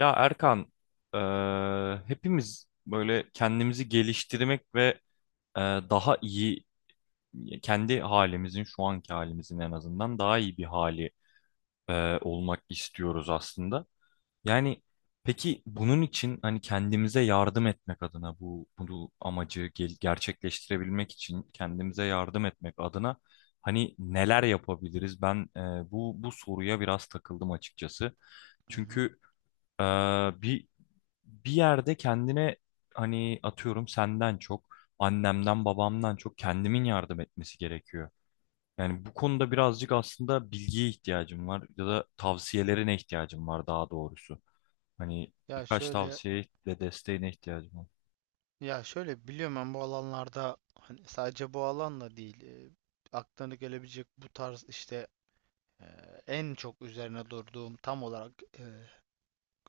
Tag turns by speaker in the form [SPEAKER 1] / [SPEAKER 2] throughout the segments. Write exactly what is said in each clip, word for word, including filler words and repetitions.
[SPEAKER 1] Ya Erkan, eee, hepimiz böyle kendimizi geliştirmek ve eee, daha iyi kendi halimizin şu anki halimizin en azından daha iyi bir hali eee, olmak istiyoruz aslında. Yani peki bunun için hani kendimize yardım etmek adına bu bu amacı gel- gerçekleştirebilmek için kendimize yardım etmek adına hani neler yapabiliriz? Ben eee, bu bu soruya biraz takıldım açıkçası.
[SPEAKER 2] Hı hı.
[SPEAKER 1] Çünkü ee, bir bir yerde kendine hani atıyorum senden çok, annemden, babamdan çok kendimin yardım etmesi gerekiyor. Yani bu konuda birazcık aslında bilgiye ihtiyacım var ya da tavsiyelerine ihtiyacım var daha doğrusu. Hani
[SPEAKER 2] Ya
[SPEAKER 1] birkaç
[SPEAKER 2] şöyle
[SPEAKER 1] tavsiye ve desteğine ihtiyacım var.
[SPEAKER 2] ya şöyle biliyorum ben bu alanlarda hani sadece bu alanla değil e, aklına gelebilecek bu tarz işte e, en çok üzerine durduğum tam olarak e,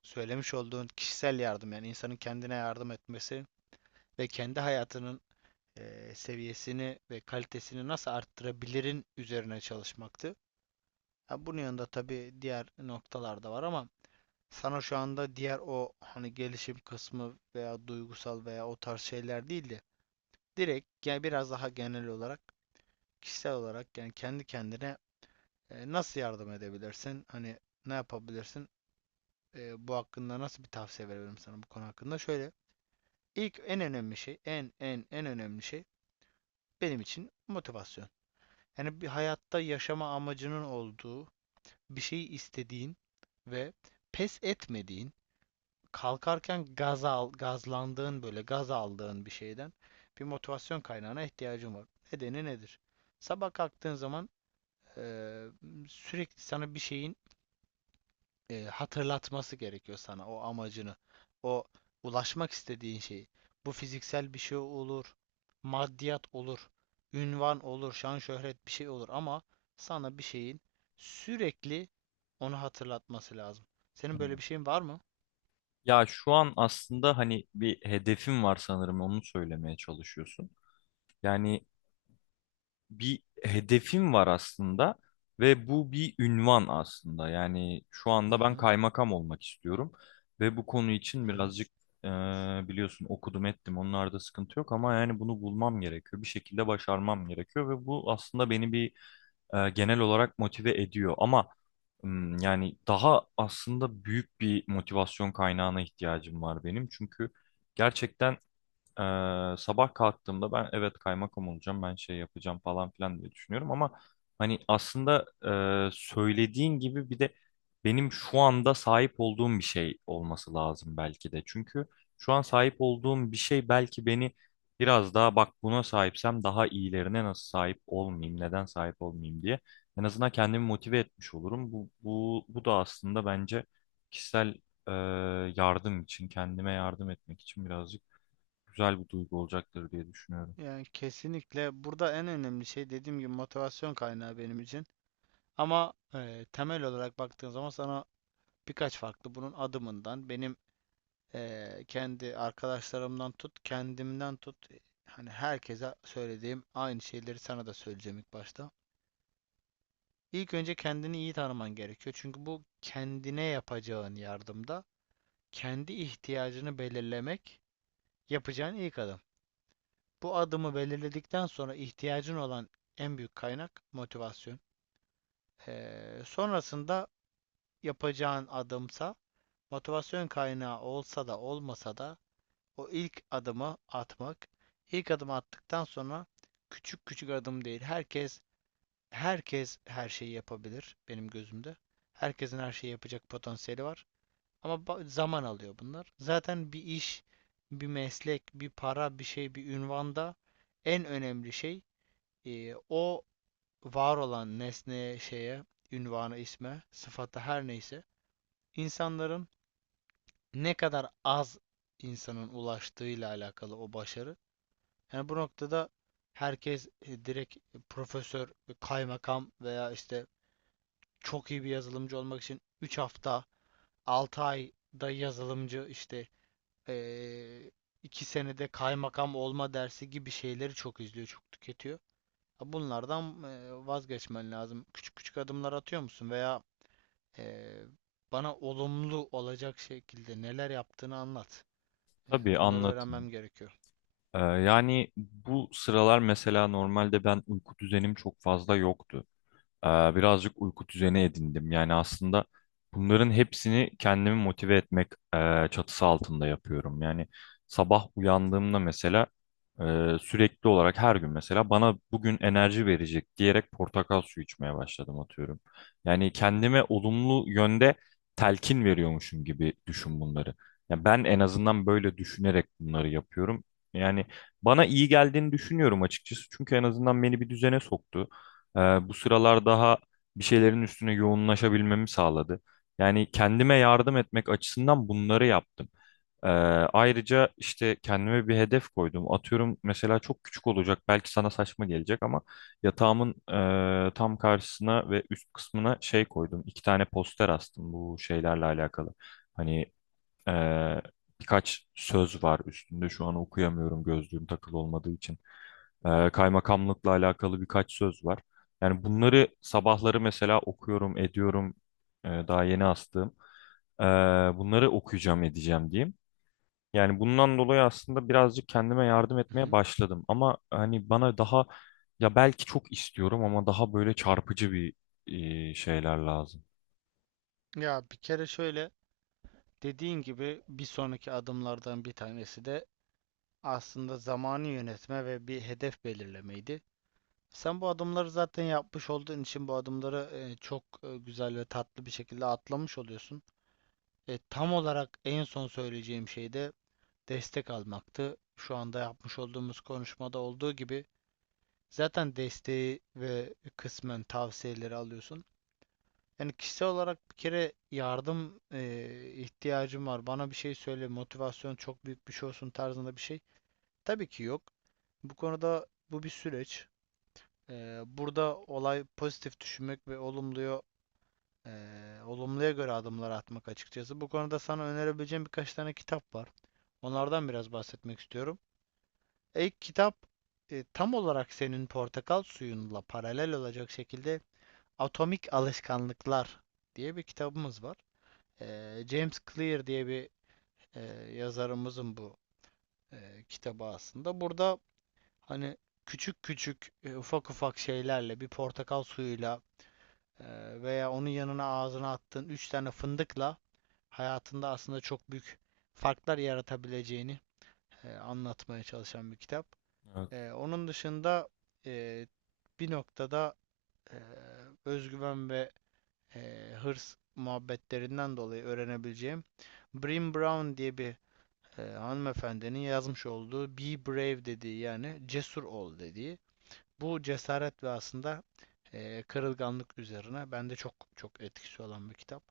[SPEAKER 2] söylemiş olduğun kişisel yardım yani insanın kendine yardım etmesi ve kendi hayatının e, seviyesini ve kalitesini nasıl arttırabilirin üzerine çalışmaktı. Ha, bunun yanında tabii diğer noktalar da var ama sana şu anda diğer o hani gelişim kısmı veya duygusal veya o tarz şeyler değil de direkt yani biraz daha genel olarak kişisel olarak yani kendi kendine e, nasıl yardım edebilirsin? Hani ne yapabilirsin? E, bu hakkında nasıl bir tavsiye verebilirim sana bu konu hakkında? Şöyle ilk en önemli şey en en en önemli şey benim için motivasyon. Yani bir hayatta yaşama amacının olduğu bir şeyi istediğin ve pes etmediğin kalkarken gaz al, gazlandığın böyle gaz aldığın bir şeyden bir motivasyon kaynağına ihtiyacın var. Nedeni nedir? Sabah kalktığın zaman eee, sürekli sana bir şeyin eee, hatırlatması gerekiyor sana o amacını. O ulaşmak istediğin şeyi. Bu fiziksel bir şey olur, maddiyat olur, ünvan olur, şan şöhret bir şey olur ama sana bir şeyin sürekli onu hatırlatması lazım. Senin böyle
[SPEAKER 1] Evet.
[SPEAKER 2] bir şeyin var mı?
[SPEAKER 1] Ya şu an aslında hani bir hedefim var sanırım onu söylemeye çalışıyorsun. Yani bir hedefim var aslında ve bu bir ünvan aslında. Yani şu
[SPEAKER 2] Hı
[SPEAKER 1] anda ben
[SPEAKER 2] hı.
[SPEAKER 1] kaymakam olmak istiyorum ve bu konu için
[SPEAKER 2] hı hı.
[SPEAKER 1] birazcık e, biliyorsun okudum ettim onlarda sıkıntı yok ama yani bunu bulmam gerekiyor. Bir şekilde başarmam gerekiyor ve bu aslında beni bir e, genel olarak motive ediyor ama m, yani daha aslında büyük bir motivasyon kaynağına ihtiyacım var benim çünkü gerçekten ee, sabah kalktığımda ben evet kaymakam olacağım, ben şey yapacağım falan filan diye düşünüyorum ama hani aslında e, söylediğin gibi bir de benim şu anda sahip olduğum bir şey olması lazım belki de. Çünkü şu an sahip olduğum bir şey belki beni biraz daha bak buna sahipsem daha iyilerine nasıl sahip olmayayım, neden sahip olmayayım diye en azından kendimi motive etmiş olurum. Bu, bu, bu da aslında bence kişisel e, yardım için, kendime yardım etmek için birazcık güzel bir duygu olacaktır diye düşünüyorum.
[SPEAKER 2] Yani kesinlikle burada en önemli şey dediğim gibi motivasyon kaynağı benim için. Ama eee, temel olarak baktığın zaman sana birkaç farklı bunun adımından benim. Eee, kendi arkadaşlarımdan tut, kendimden tut. Hani herkese söylediğim aynı şeyleri sana da söyleyeceğim ilk başta. İlk önce kendini iyi tanıman gerekiyor. Çünkü bu kendine yapacağın yardımda kendi ihtiyacını belirlemek yapacağın ilk adım. Bu adımı belirledikten sonra ihtiyacın olan en büyük kaynak motivasyon. Eee, sonrasında yapacağın adımsa motivasyon kaynağı olsa da olmasa da o ilk adımı atmak. İlk adımı attıktan sonra küçük küçük adım değil. Herkes herkes her şeyi yapabilir benim gözümde. Herkesin her şeyi yapacak potansiyeli var. Ama zaman alıyor bunlar. Zaten bir iş, bir meslek, bir para, bir şey, bir ünvanda en önemli şey e, o var olan nesneye, şeye, ünvana, isme, sıfata her neyse insanların ne kadar az insanın ulaştığıyla alakalı o başarı. Yani bu noktada herkes e, direkt e, profesör, e, kaymakam veya işte çok iyi bir yazılımcı olmak için üç hafta, altı ayda yazılımcı işte eee iki senede kaymakam olma dersi gibi şeyleri çok izliyor, çok tüketiyor. Ha, bunlardan eee, vazgeçmen lazım. Küçük küçük adımlar atıyor musun veya eee, bana olumlu olacak şekilde neler yaptığını anlat. Eee,
[SPEAKER 1] Tabii
[SPEAKER 2] bunları
[SPEAKER 1] anlatın.
[SPEAKER 2] öğrenmem gerekiyor.
[SPEAKER 1] Ee, yani bu sıralar mesela normalde ben uyku düzenim çok fazla yoktu. Ee, Birazcık uyku düzeni edindim. Yani aslında bunların hepsini kendimi motive etmek e, çatısı altında yapıyorum. Yani sabah uyandığımda mesela e, sürekli olarak her gün mesela bana bugün enerji verecek diyerek portakal suyu içmeye başladım atıyorum. Yani kendime olumlu yönde telkin veriyormuşum gibi düşün bunları. Ya ben en azından böyle düşünerek bunları yapıyorum. Yani bana iyi geldiğini düşünüyorum açıkçası. Çünkü en azından beni bir düzene soktu. Ee, Bu sıralar daha bir şeylerin üstüne yoğunlaşabilmemi sağladı. Yani kendime yardım etmek açısından bunları yaptım. Ee, Ayrıca işte kendime bir hedef koydum. Atıyorum mesela çok küçük olacak, belki sana saçma gelecek ama yatağımın e, tam karşısına ve üst kısmına şey koydum. İki tane poster astım bu şeylerle alakalı. Hani ee, birkaç söz var üstünde. Şu an okuyamıyorum gözlüğüm takılı olmadığı için. Ee, kaymakamlıkla alakalı birkaç söz var. Yani bunları sabahları mesela okuyorum, ediyorum. Ee, daha yeni astığım. Ee, Bunları okuyacağım, edeceğim diyeyim. Yani bundan dolayı aslında birazcık kendime yardım
[SPEAKER 2] Hı
[SPEAKER 1] etmeye
[SPEAKER 2] hı.
[SPEAKER 1] başladım. Ama hani bana daha ya belki çok istiyorum ama daha böyle çarpıcı bir e, şeyler lazım.
[SPEAKER 2] Ya bir kere şöyle. Dediğin gibi bir sonraki adımlardan bir tanesi de aslında zamanı yönetme ve bir hedef belirlemeydi. Sen bu adımları zaten yapmış olduğun için bu adımları e, çok e, güzel ve tatlı bir şekilde atlamış oluyorsun. E, tam olarak en son söyleyeceğim şey de destek almaktı. Şu anda yapmış olduğumuz konuşmada olduğu gibi zaten desteği ve kısmen tavsiyeleri alıyorsun. Yani kişisel olarak bir kere yardım eee, ihtiyacım var. Bana bir şey söyle, motivasyon çok büyük bir şey olsun tarzında bir şey. Tabii ki yok. Bu konuda bu bir süreç. Eee, burada olay pozitif düşünmek ve olumluya eee, olumluya göre adımlar atmak açıkçası. Bu konuda sana önerebileceğim birkaç tane kitap var. Onlardan biraz bahsetmek istiyorum. İlk kitap e, tam olarak senin portakal suyunla paralel olacak şekilde Atomik Alışkanlıklar diye bir kitabımız var. Ee, James Clear diye bir e, yazarımızın bu e, kitabı aslında. Burada hani küçük küçük e, ufak ufak şeylerle bir portakal suyuyla e, veya onun yanına ağzına attığın üç tane fındıkla hayatında aslında çok büyük farklar yaratabileceğini e, anlatmaya çalışan bir kitap.
[SPEAKER 1] Evet.
[SPEAKER 2] E, onun dışında e, bir noktada e, özgüven ve e, hırs muhabbetlerinden dolayı öğrenebileceğim Brené Brown diye bir e, hanımefendinin yazmış olduğu Be Brave dediği yani cesur ol dediği. Bu cesaret ve aslında e, kırılganlık üzerine bende çok çok etkisi olan bir kitap.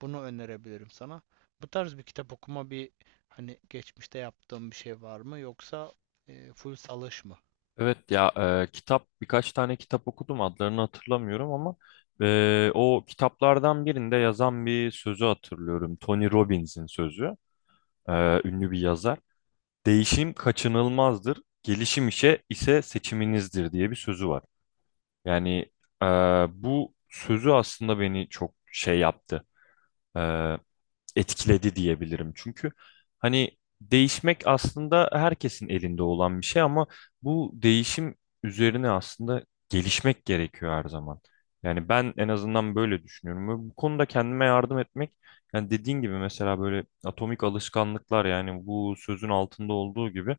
[SPEAKER 2] Bunu önerebilirim sana. Bu tarz bir kitap okuma bir hani geçmişte yaptığım bir şey var mı yoksa e, full salış mı?
[SPEAKER 1] Evet ya e, kitap birkaç tane kitap okudum adlarını hatırlamıyorum ama e, o kitaplardan birinde yazan bir sözü hatırlıyorum. Tony Robbins'in sözü. E, ünlü bir yazar. Değişim kaçınılmazdır, gelişim işe ise seçiminizdir diye bir sözü var. Yani e, bu sözü aslında beni çok şey yaptı. E, etkiledi diyebilirim. Çünkü hani değişmek aslında herkesin elinde olan bir şey ama bu değişim üzerine aslında gelişmek gerekiyor her zaman. Yani ben en azından böyle düşünüyorum. Ve bu konuda kendime yardım etmek, yani dediğin gibi mesela böyle atomik alışkanlıklar yani bu sözün altında olduğu gibi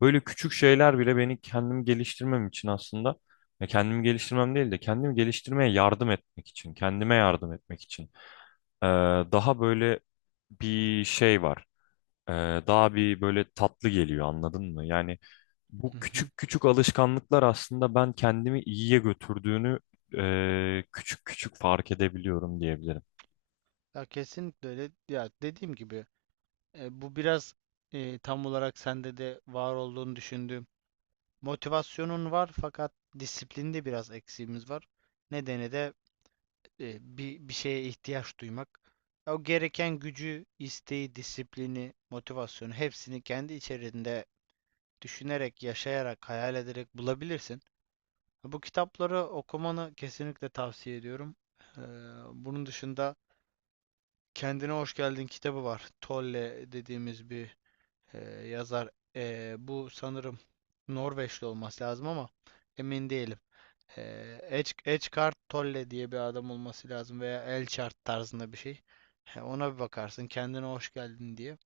[SPEAKER 1] böyle küçük şeyler bile beni kendim geliştirmem için aslında ya kendimi geliştirmem değil de kendimi geliştirmeye yardım etmek için, kendime yardım etmek için ee, daha böyle bir şey var. Ee, Daha bir böyle tatlı geliyor anladın mı? Yani bu
[SPEAKER 2] Hı hı.
[SPEAKER 1] küçük küçük alışkanlıklar aslında ben kendimi iyiye götürdüğünü e, küçük küçük fark edebiliyorum diyebilirim.
[SPEAKER 2] Ya kesinlikle öyle. Ya dediğim gibi e, bu biraz e, tam olarak sende de var olduğunu düşündüğüm motivasyonun var fakat disiplinde biraz eksiğimiz var. Nedeni de e, bir, bir şeye ihtiyaç duymak. O gereken gücü, isteği, disiplini, motivasyonu hepsini kendi içerisinde düşünerek, yaşayarak, hayal ederek bulabilirsin. Bu kitapları okumanı kesinlikle tavsiye ediyorum. Eee, Bunun dışında Kendine Hoş Geldin kitabı var. Tolle dediğimiz bir eee, yazar. Eee, bu sanırım Norveçli olması lazım ama emin değilim. Ee, Edge, Edgecard Tolle diye bir adam olması lazım veya Elchart tarzında bir şey. He, ona bir bakarsın kendine hoş geldin diye.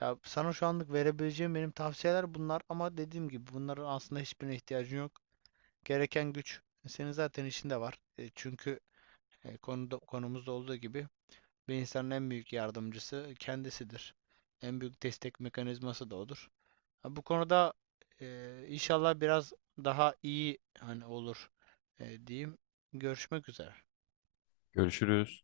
[SPEAKER 2] Ya sana şu anlık verebileceğim benim tavsiyeler bunlar ama dediğim gibi bunların aslında hiçbirine ihtiyacın yok. Gereken güç senin zaten içinde var. E, çünkü e, konuda konumuzda olduğu gibi ve insanın en büyük yardımcısı kendisidir. En büyük destek mekanizması da odur. Ha, bu konuda e, inşallah biraz daha iyi hani olur e, diyeyim. Görüşmek üzere.
[SPEAKER 1] Görüşürüz.